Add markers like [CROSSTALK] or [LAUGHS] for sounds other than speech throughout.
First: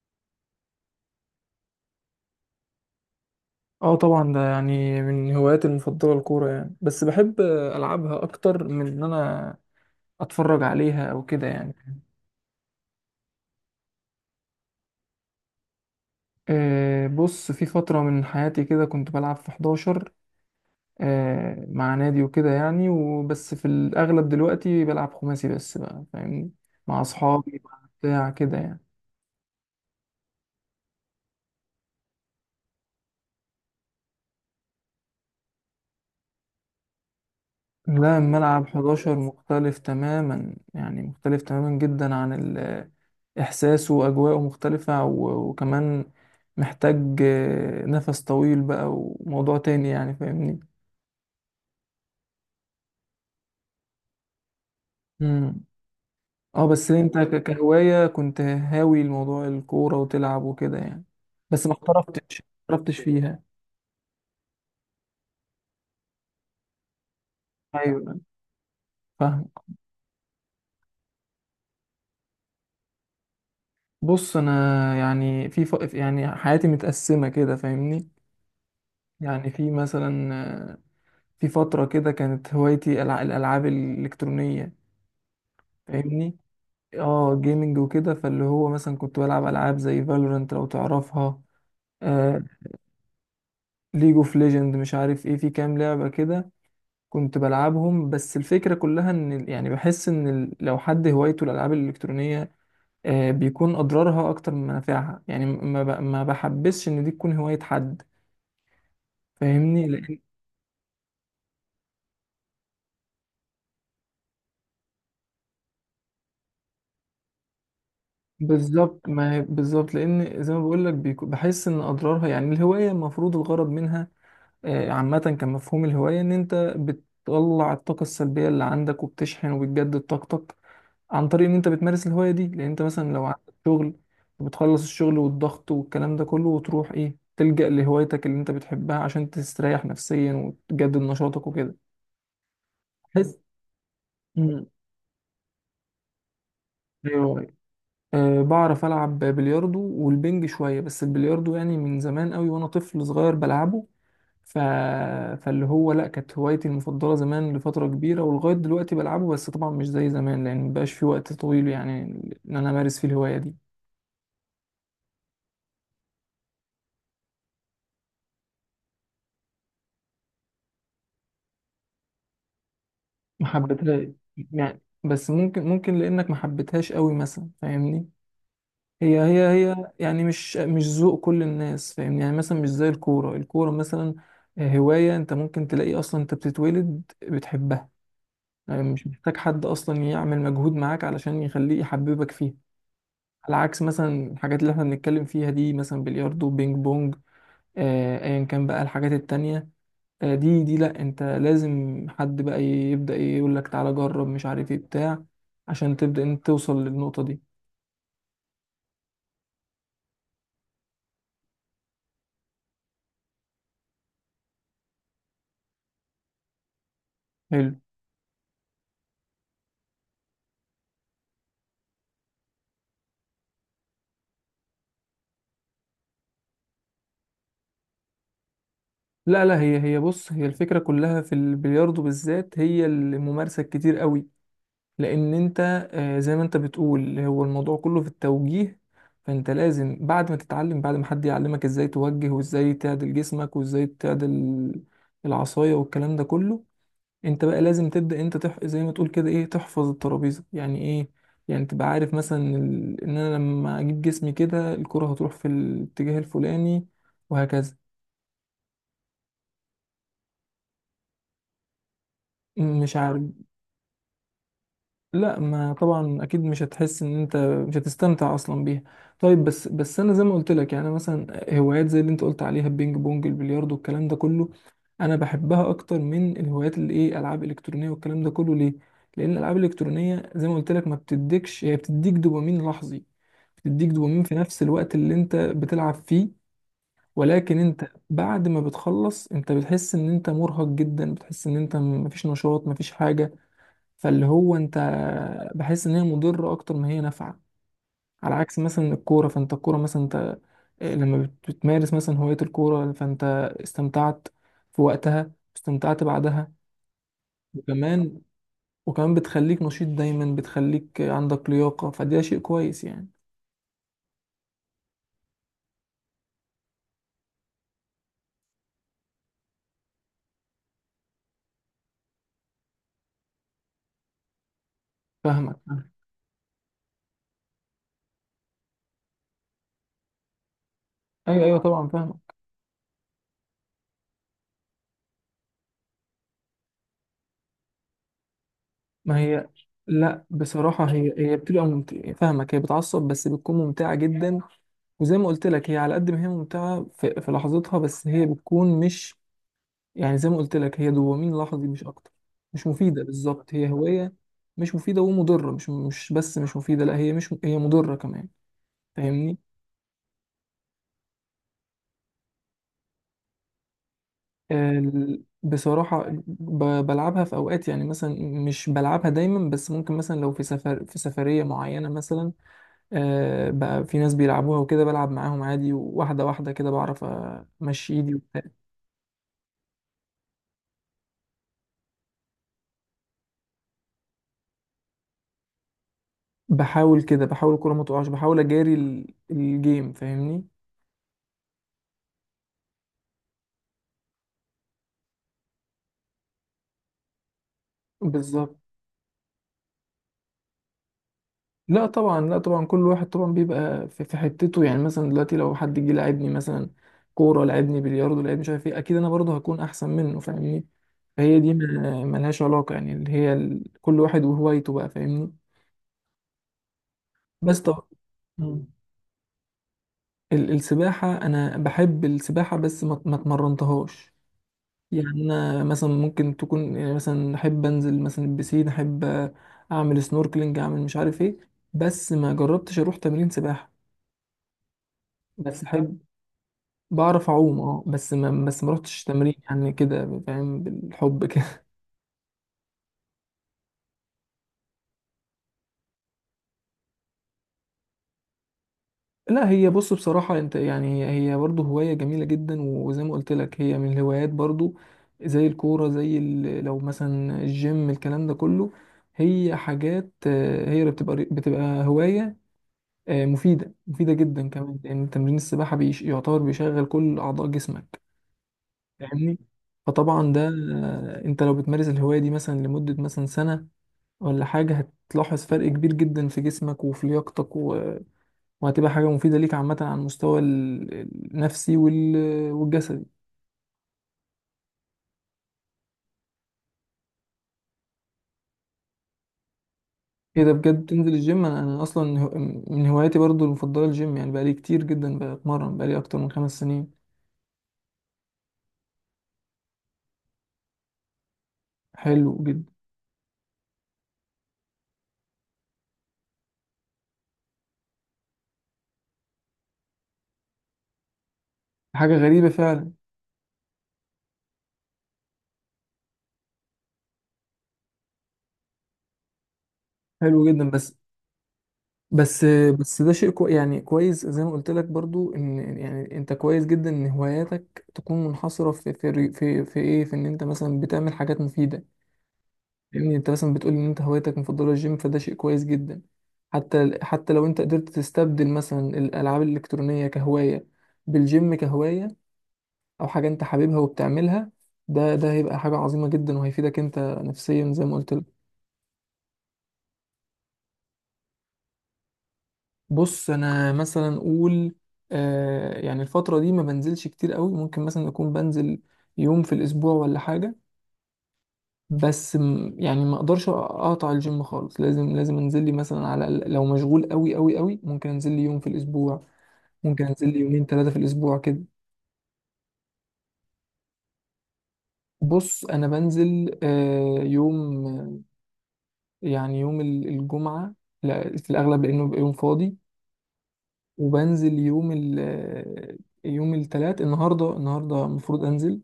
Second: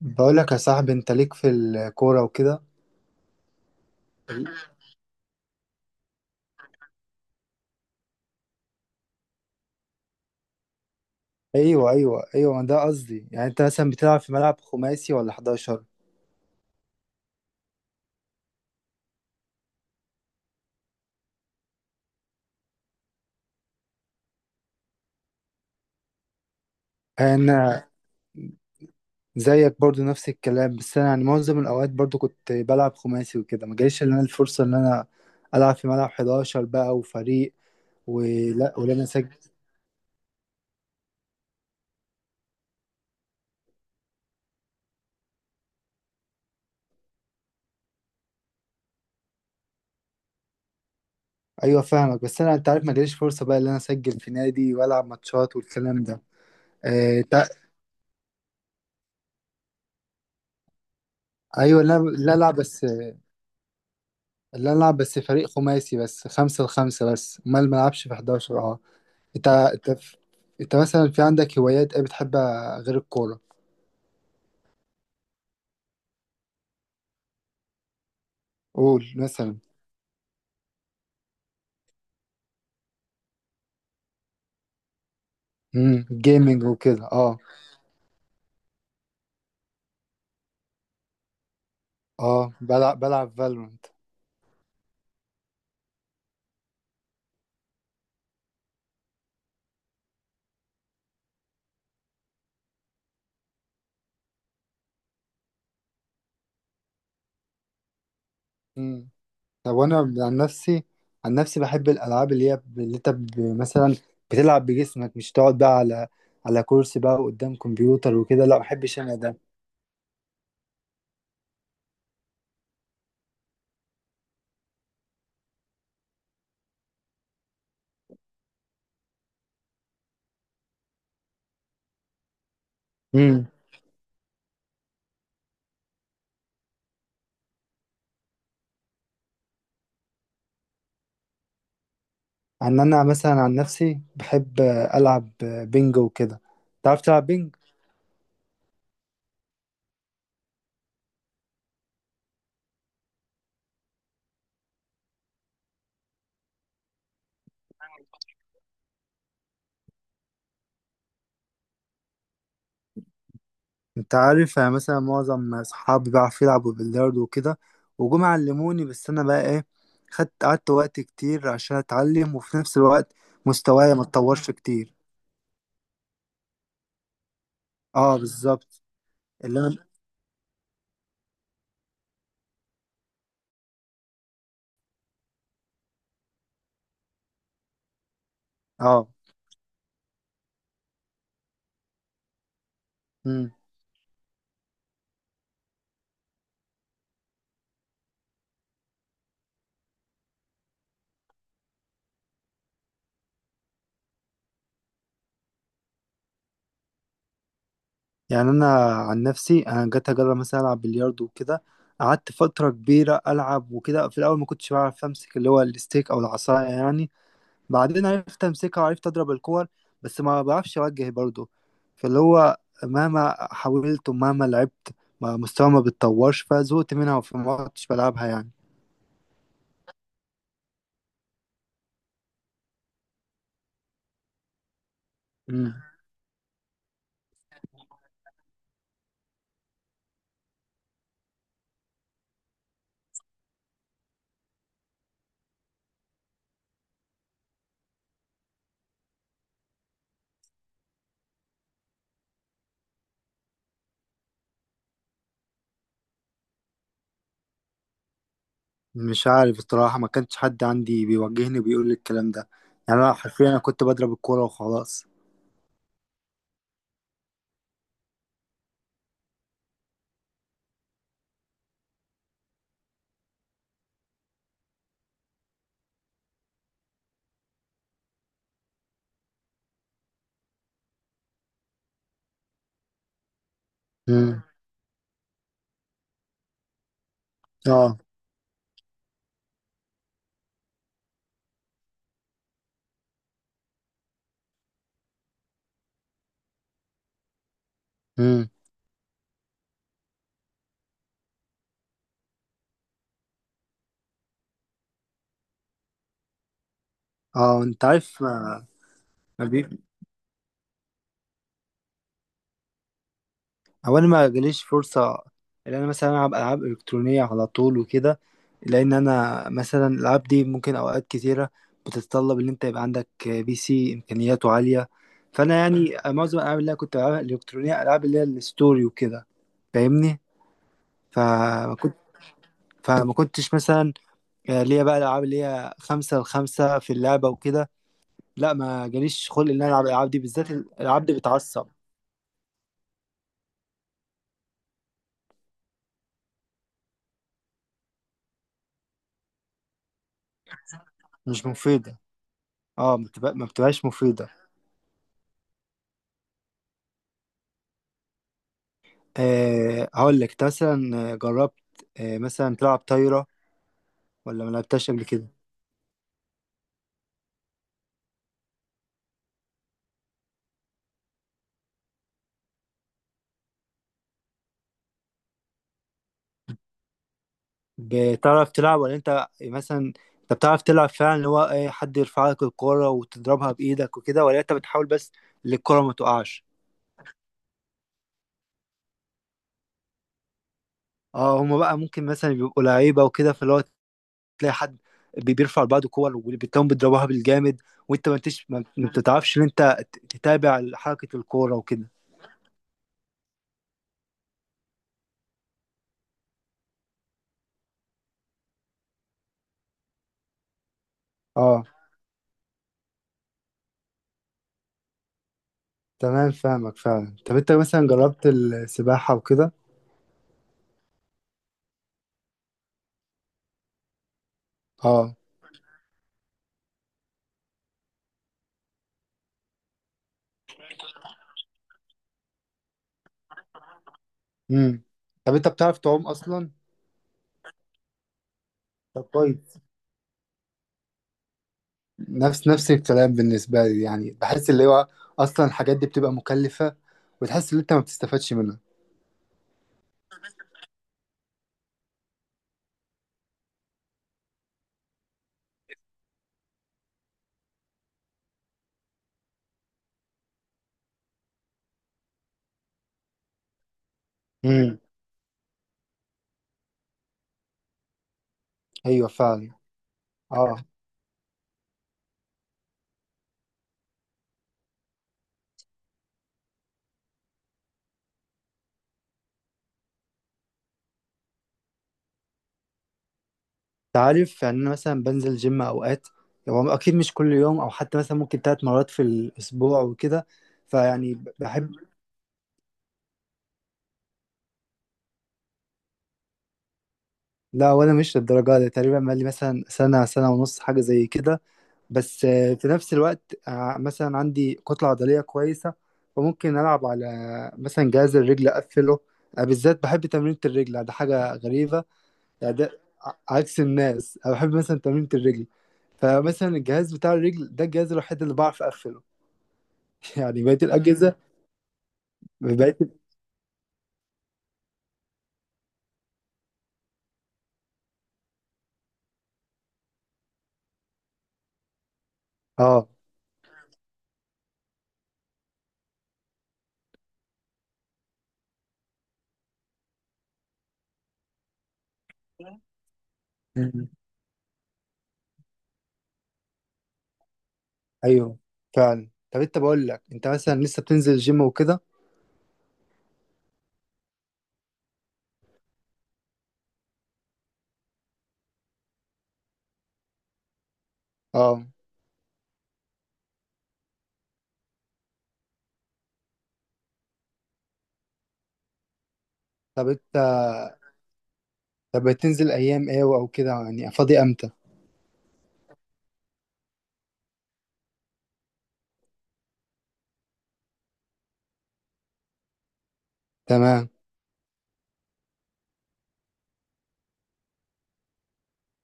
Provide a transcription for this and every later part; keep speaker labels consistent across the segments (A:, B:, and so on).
A: بقول لك يا صاحبي، انت ليك في الكوره وكده.
B: اه طبعا ده يعني من هواياتي المفضلة الكورة، يعني بس بحب ألعبها أكتر من إن أنا أتفرج عليها أو كده يعني.
A: ايوه، ايوه، ايوه، ده قصدي. يعني انت مثلا بتلعب في ملعب خماسي ولا 11؟
B: بص، في فترة من حياتي كده كنت بلعب في 11، مع نادي وكده يعني. وبس في الأغلب دلوقتي بلعب خماسي بس بقى، فاهمني، مع أصحابي مع
A: انا
B: بتاع كده يعني.
A: زيك برضو نفس الكلام. بس انا يعني معظم الاوقات برضو كنت بلعب خماسي وكده، ما جاليش اللي انا الفرصه ان انا العب في ملعب 11 بقى وفريق.
B: لا، الملعب
A: ولا انا
B: 11
A: اسجل.
B: مختلف تماما، يعني مختلف تماما جدا عن إحساس وأجواءه مختلفة، وكمان محتاج نفس طويل بقى وموضوع تاني يعني، فاهمني.
A: ايوه، فاهمك. بس انا انت عارف، ما جاليش فرصه بقى ان انا اسجل في نادي والعب ماتشات
B: مم.
A: والكلام ده.
B: اه بس انت
A: آه، تع-
B: كهواية كنت هاوي الموضوع الكورة وتلعب وكده يعني. بس ما
A: ايوه، لا، لا،
B: احترفتش، ما
A: العب بس.
B: احترفتش فيها.
A: اللي أنا ألعب بس فريق خماسي، بس خمسة لخمسة، بس أمال ما
B: ايوه،
A: ألعبش في 11؟ أه.
B: فاهم.
A: أنت أنت أنت مثلا في عندك هوايات إيه بتحبها غير الكورة؟
B: بص انا يعني يعني حياتي متقسمة كده، فاهمني.
A: قول
B: يعني
A: مثلا.
B: في مثلا آه، في فترة كده كانت هوايتي الالعاب الالكترونية، فاهمني.
A: جيمنج وكده،
B: اه،
A: أه.
B: جيمنج وكده، فاللي هو مثلا كنت بلعب العاب زي فالورانت لو تعرفها. آه،
A: أه، بلعب فالورنت.
B: ليج اوف ليجند، مش عارف ايه، في كام لعبه كده كنت بلعبهم. بس الفكره كلها ان يعني بحس ان لو حد هوايته الالعاب الالكترونيه بيكون اضرارها اكتر من منافعها، يعني ما بحبسش ان دي تكون هوايه حد،
A: امم. طب
B: فاهمني،
A: وأنا
B: لان
A: عن نفسي عن نفسي بحب الألعاب، مثلا بتلعب بجسمك، مش تقعد بقى على كرسي بقى قدام كمبيوتر وكده. لا، ما بحبش أنا ده.
B: بالظبط لان زي ما بقول لك بحس ان اضرارها، يعني الهوايه المفروض الغرض منها عامة كان مفهوم الهواية إن أنت بتطلع الطاقة السلبية اللي عندك وبتشحن وبتجدد طاقتك عن طريق إن أنت بتمارس الهواية دي. لأن أنت مثلا لو عندك
A: امم.
B: شغل بتخلص الشغل والضغط والكلام ده كله وتروح إيه تلجأ لهوايتك اللي أنت بتحبها عشان تستريح نفسيا وتجدد نشاطك وكده.
A: عن أنا مثلا
B: بحس.
A: عن نفسي بحب
B: مم.
A: ألعب بينجو وكده. تعرف تلعب
B: أيوه.
A: بينج؟
B: أه، بعرف ألعب بلياردو والبنج شوية، بس البلياردو يعني من زمان قوي وأنا طفل صغير بلعبه. ف... فاللي هو لا، كانت هوايتي المفضلة زمان لفترة كبيرة، ولغاية دلوقتي بلعبه. بس طبعا مش زي زمان لأن مبقاش في وقت طويل يعني إن أنا أمارس فيه الهواية دي.
A: انت عارف، يعني مثلا معظم اصحابي بيعرفوا يلعبوا بلياردو وكده، وجم علموني. بس انا بقى ايه، خدت قعدت وقت كتير عشان اتعلم، وفي نفس الوقت
B: ما
A: مستواي ما
B: حبيتها
A: اتطورش
B: يعني،
A: كتير.
B: بس ممكن لأنك ما حبيتهاش قوي مثلا، فاهمني.
A: اه، بالظبط.
B: هي هي
A: اللي انا
B: هي يعني مش ذوق كل الناس، فاهمني. يعني مثلا مش زي الكورة، الكورة مثلا هواية أنت ممكن تلاقي أصلا أنت بتتولد بتحبها. يعني مش
A: اه
B: محتاج حد أصلا يعمل مجهود معاك علشان يخليه يحببك فيها.
A: امم
B: على عكس مثلا الحاجات اللي احنا بنتكلم فيها دي، مثلا بلياردو، بينج بونج، ايا كان بقى الحاجات التانية. دي لا، انت لازم حد بقى يبدأ يقول لك تعالى جرب، مش عارف ايه، بتاع، عشان تبدأ انت توصل للنقطة دي.
A: يعني انا عن نفسي، انا جيت اجرب مثلا العب بلياردو وكده. قعدت فترة كبيرة العب وكده. في الاول ما كنتش بعرف امسك اللي هو الستيك او العصاية يعني.
B: حلو.
A: بعدين عرفت امسكها وعرفت اضرب الكور. بس ما بعرفش اوجه برضه. فاللي هو مهما حاولت ومهما لعبت، ما مستواي ما بيتطورش، فزهقت منها فما كنتش بلعبها يعني.
B: لا لا، هي بص، هي الفكرة كلها في البلياردو بالذات هي الممارسة الكتير قوي لان انت
A: مم.
B: زي ما انت بتقول هو الموضوع كله في التوجيه. فانت لازم بعد ما تتعلم، بعد ما حد يعلمك ازاي توجه وازاي تعدل جسمك وازاي تعدل العصاية والكلام ده كله، انت بقى لازم تبدأ انت زي ما تقول كده ايه، تحفظ الترابيزة، يعني ايه، يعني تبقى عارف مثلا ان انا لما اجيب جسمي كده الكرة هتروح في الاتجاه الفلاني، وهكذا.
A: مش عارف الصراحة، ما كانش حد عندي بيوجهني وبيقول لي الكلام ده.
B: مش
A: يعني انا
B: عارف.
A: حرفيا انا كنت بضرب الكورة وخلاص.
B: لا، ما طبعا اكيد مش هتحس ان انت مش هتستمتع اصلا بيها. طيب، بس انا زي ما قلت لك يعني مثلا هوايات زي اللي انت قلت عليها، البينج بونج، البلياردو، الكلام ده كله، انا بحبها اكتر من الهوايات اللي ايه العاب الكترونيه والكلام ده كله. ليه؟ لان الالعاب الالكترونيه زي ما قلت لك ما بتديكش، هي بتديك دوبامين لحظي، بتديك دوبامين في
A: مم.
B: نفس الوقت اللي انت بتلعب فيه. ولكن انت
A: اه.
B: بعد ما بتخلص انت بتحس ان انت مرهق جدا، بتحس ان انت مفيش نشاط مفيش حاجه. فاللي هو انت بحس ان هي مضره اكتر ما هي نافعه. على
A: مم.
B: عكس مثلا الكوره، فانت الكوره مثلا انت لما بتمارس مثلا هوايه الكوره، فانت استمتعت في وقتها، استمتعت بعدها.
A: اه، انت
B: وكمان
A: عارف ما،
B: وكمان بتخليك نشيط دايما، بتخليك عندك لياقه، فده شيء كويس يعني.
A: هو انا ما جاليش فرصه ان انا مثلا العب العاب الكترونيه على طول وكده. لان انا مثلا الالعاب دي ممكن اوقات كتيره بتتطلب ان انت يبقى عندك PC امكانياته عاليه. فانا
B: فاهمك.
A: يعني معظم الالعاب اللي انا كنت بلعبها الالكترونيه، العاب اللي هي الستوري وكده، فاهمني.
B: ايوه
A: فما
B: طبعا،
A: كنت
B: فاهمك.
A: فما كنتش مثلا ليا بقى الالعاب اللي هي خمسة لخمسة في اللعبة وكده. لا، ما
B: ما
A: جاليش
B: هي
A: خلق ان انا العب الالعاب دي،
B: لا،
A: بالذات
B: بصراحة
A: الالعاب دي
B: هي بتبقى
A: بتعصب.
B: ممتعة، فاهمك، هي بتعصب بس بتكون ممتعة جدا. وزي ما قلت لك هي على قد ما هي ممتعة في لحظتها، بس هي بتكون مش، يعني زي ما قلت لك هي دوبامين
A: مش
B: لحظي مش
A: مفيدة.
B: اكتر. مش
A: اه،
B: مفيده
A: ما
B: بالظبط، هي
A: بتبقاش
B: هوايه
A: مفيدة.
B: مش مفيده ومضره، مش بس مش مفيده، لا هي مش هي مضره كمان، فاهمني.
A: أه، هقول لك، انت مثلا جربت مثلا تلعب طايرة ولا ما لعبتهاش قبل كده؟
B: بصراحه بلعبها في اوقات يعني مثلا، مش بلعبها دايما، بس ممكن مثلا لو في سفر، في سفريه معينه مثلا بقى في ناس بيلعبوها وكده بلعب معاهم عادي، واحده واحده كده بعرف امشي ايدي وبتاع.
A: بتعرف تلعب ولا انت مثلا، انت بتعرف تلعب فعلا اللي هو ايه، حد يرفع لك الكورة وتضربها بإيدك وكده، ولا انت بتحاول بس اللي الكورة ما تقعش؟
B: بحاول كده، بحاول الكوره ما تقعش، بحاول اجاري الجيم، فاهمني.
A: اه، هما بقى ممكن مثلا بيبقوا لعيبة وكده، فاللي هو تلاقي حد بيرفع لبعضه كور وبتلاقيهم بيضربوها بالجامد، وانت ما انتش
B: بالظبط.
A: ما بتتعرفش ان انت تتابع حركة الكورة
B: لا
A: وكده.
B: طبعا، لا طبعا كل واحد طبعا بيبقى في حتته يعني. مثلا دلوقتي لو حد جه لعبني مثلا كوره، لعبني بلياردو، لعبني مش عارف ايه، اكيد انا برضه هكون احسن منه، فاهمني. فهي دي
A: اه،
B: ملهاش علاقه، يعني اللي هي كل واحد وهوايته بقى، فاهمني.
A: تمام، فاهمك فعلا. طب انت
B: بس طبعا.
A: مثلا جربت
B: مم.
A: السباحة وكده؟
B: السباحة أنا بحب السباحة، بس ما اتمرنتهاش
A: اه.
B: يعني. أنا مثلا ممكن تكون، يعني مثلا أحب أنزل مثلا البسين، أحب أعمل سنوركلينج، أعمل مش عارف إيه. بس ما جربتش أروح تمرين سباحة.
A: امم. طب انت
B: بس
A: بتعرف
B: أحب.
A: تعوم اصلا؟
B: بعرف اعوم، اه، بس ما
A: طب
B: رحتش تمرين
A: كويس.
B: يعني، كده فاهم، بالحب كده.
A: نفس الكلام بالنسبه لي، يعني بحس اللي هو اصلا الحاجات دي بتبقى مكلفه، وتحس ان انت ما بتستفادش منها.
B: [LAUGHS] لا، هي بص بصراحة انت يعني هي برضه هواية جميلة جدا. وزي ما قلت لك هي من الهوايات برضه زي الكورة، زي لو مثلا الجيم، الكلام ده كله، هي حاجات هي اللي بتبقى هواية مفيدة، مفيدة جدا كمان
A: امم.
B: لأن تمرين السباحة بيش يعتبر بيشغل كل أعضاء جسمك،
A: ايوه،
B: فاهمني.
A: فعلا.
B: فطبعا ده
A: اه،
B: انت لو بتمارس الهواية دي مثلا لمدة مثلا سنة ولا حاجة هتلاحظ فرق كبير جدا في جسمك وفي لياقتك وهتبقى حاجة مفيدة ليك عامة على المستوى النفسي والجسدي.
A: انت عارف، يعني انا مثلا بنزل جيم اوقات. هو اكيد مش كل يوم، او حتى مثلا ممكن 3 مرات في الاسبوع وكده،
B: ايه ده، بجد تنزل
A: فيعني
B: الجيم؟ انا
A: بحب.
B: أنا اصلا هو- من هواياتي برضو المفضلة الجيم، يعني بقالي كتير جدا بتمرن بقالي اكتر من 5 سنين.
A: لا، ولا مش للدرجه دي تقريبا. بقالي مثلا سنه، سنه ونص، حاجه زي كده. بس
B: حلو جدا.
A: في نفس الوقت مثلا عندي كتلة عضلية كويسة، فممكن ألعب على مثلا جهاز الرجل أقفله. بالذات بحب تمرينة الرجل، ده حاجة غريبة.
B: حاجة غريبة
A: يعني ده
B: فعلا.
A: عكس الناس، أنا بحب مثلا تمرينة الرجل. فمثلا الجهاز بتاع الرجل ده الجهاز الوحيد اللي بعرف أقفله. [LAUGHS] يعني
B: حلو
A: بقية
B: جدا.
A: الأجهزة،
B: بس
A: بقية ال-
B: بس ده شيء يعني كويس، زي ما قلت لك برضو ان يعني انت كويس جدا ان هواياتك تكون منحصرة في ايه، في ان انت مثلا بتعمل حاجات مفيدة.
A: آه.
B: لان انت مثلا بتقول ان انت هوايتك المفضله الجيم، فده شيء كويس جدا. حتى لو انت قدرت تستبدل مثلا الالعاب الالكترونيه كهوايه بالجيم كهوايه، او حاجه انت حاببها
A: مم.
B: وبتعملها، ده هيبقى حاجه عظيمه جدا وهيفيدك انت نفسيا زي ما قلت
A: أيوه،
B: لك.
A: فعلا. طب أنت، بقول لك، أنت مثلا لسه بتنزل الجيم وكده؟
B: بص انا مثلا اقول آه، يعني الفتره دي ما بنزلش كتير قوي. ممكن مثلا اكون بنزل يوم في الاسبوع ولا حاجه.
A: آه.
B: بس يعني ما اقدرش اقطع الجيم خالص، لازم انزل لي مثلا على الأقل، لو مشغول قوي قوي ممكن انزل لي يوم في الاسبوع.
A: طب
B: ممكن
A: أنت
B: انزل لي يومين ثلاثة في الاسبوع كده.
A: طب بتنزل أيام إيه أو كده يعني، فاضي أمتى؟
B: بص انا بنزل يوم، يعني يوم الجمعة، لا في الاغلب لانه بيبقى يوم فاضي.
A: تمام.
B: وبنزل يوم ال آه، يوم الثلاث، النهارده المفروض انزل.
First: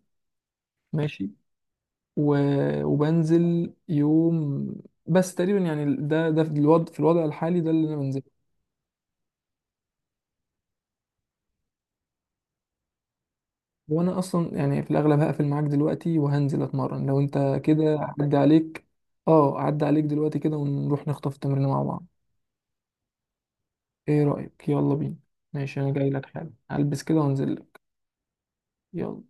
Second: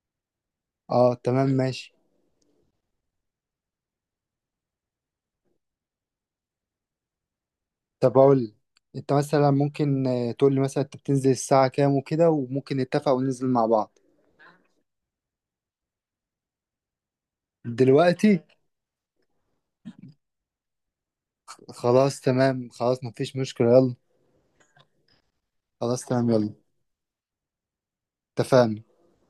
A: اه،
B: ماشي.
A: تمام، ماشي.
B: وبنزل يوم. بس تقريبا يعني ده في الوضع، في الوضع الحالي ده اللي انا
A: طب
B: بنزله.
A: اقول لك، انت مثلا ممكن تقول لي مثلا انت بتنزل الساعة كام وكده، وممكن نتفق وننزل مع بعض؟
B: وانا اصلا يعني في الاغلب هقفل معاك دلوقتي وهنزل اتمرن لو انت كده عدى
A: دلوقتي؟
B: عليك. اه، عدى عليك دلوقتي كده، ونروح نخطف تمرين مع بعض.
A: خلاص، تمام، خلاص، مفيش مشكلة، يلا.
B: ايه رأيك، يلا بينا؟ ماشي، انا
A: خلاص،
B: جاي لك
A: تمام،
B: حالا،
A: يلا.
B: هلبس كده وانزل لك.
A: اتفقنا.
B: يلا.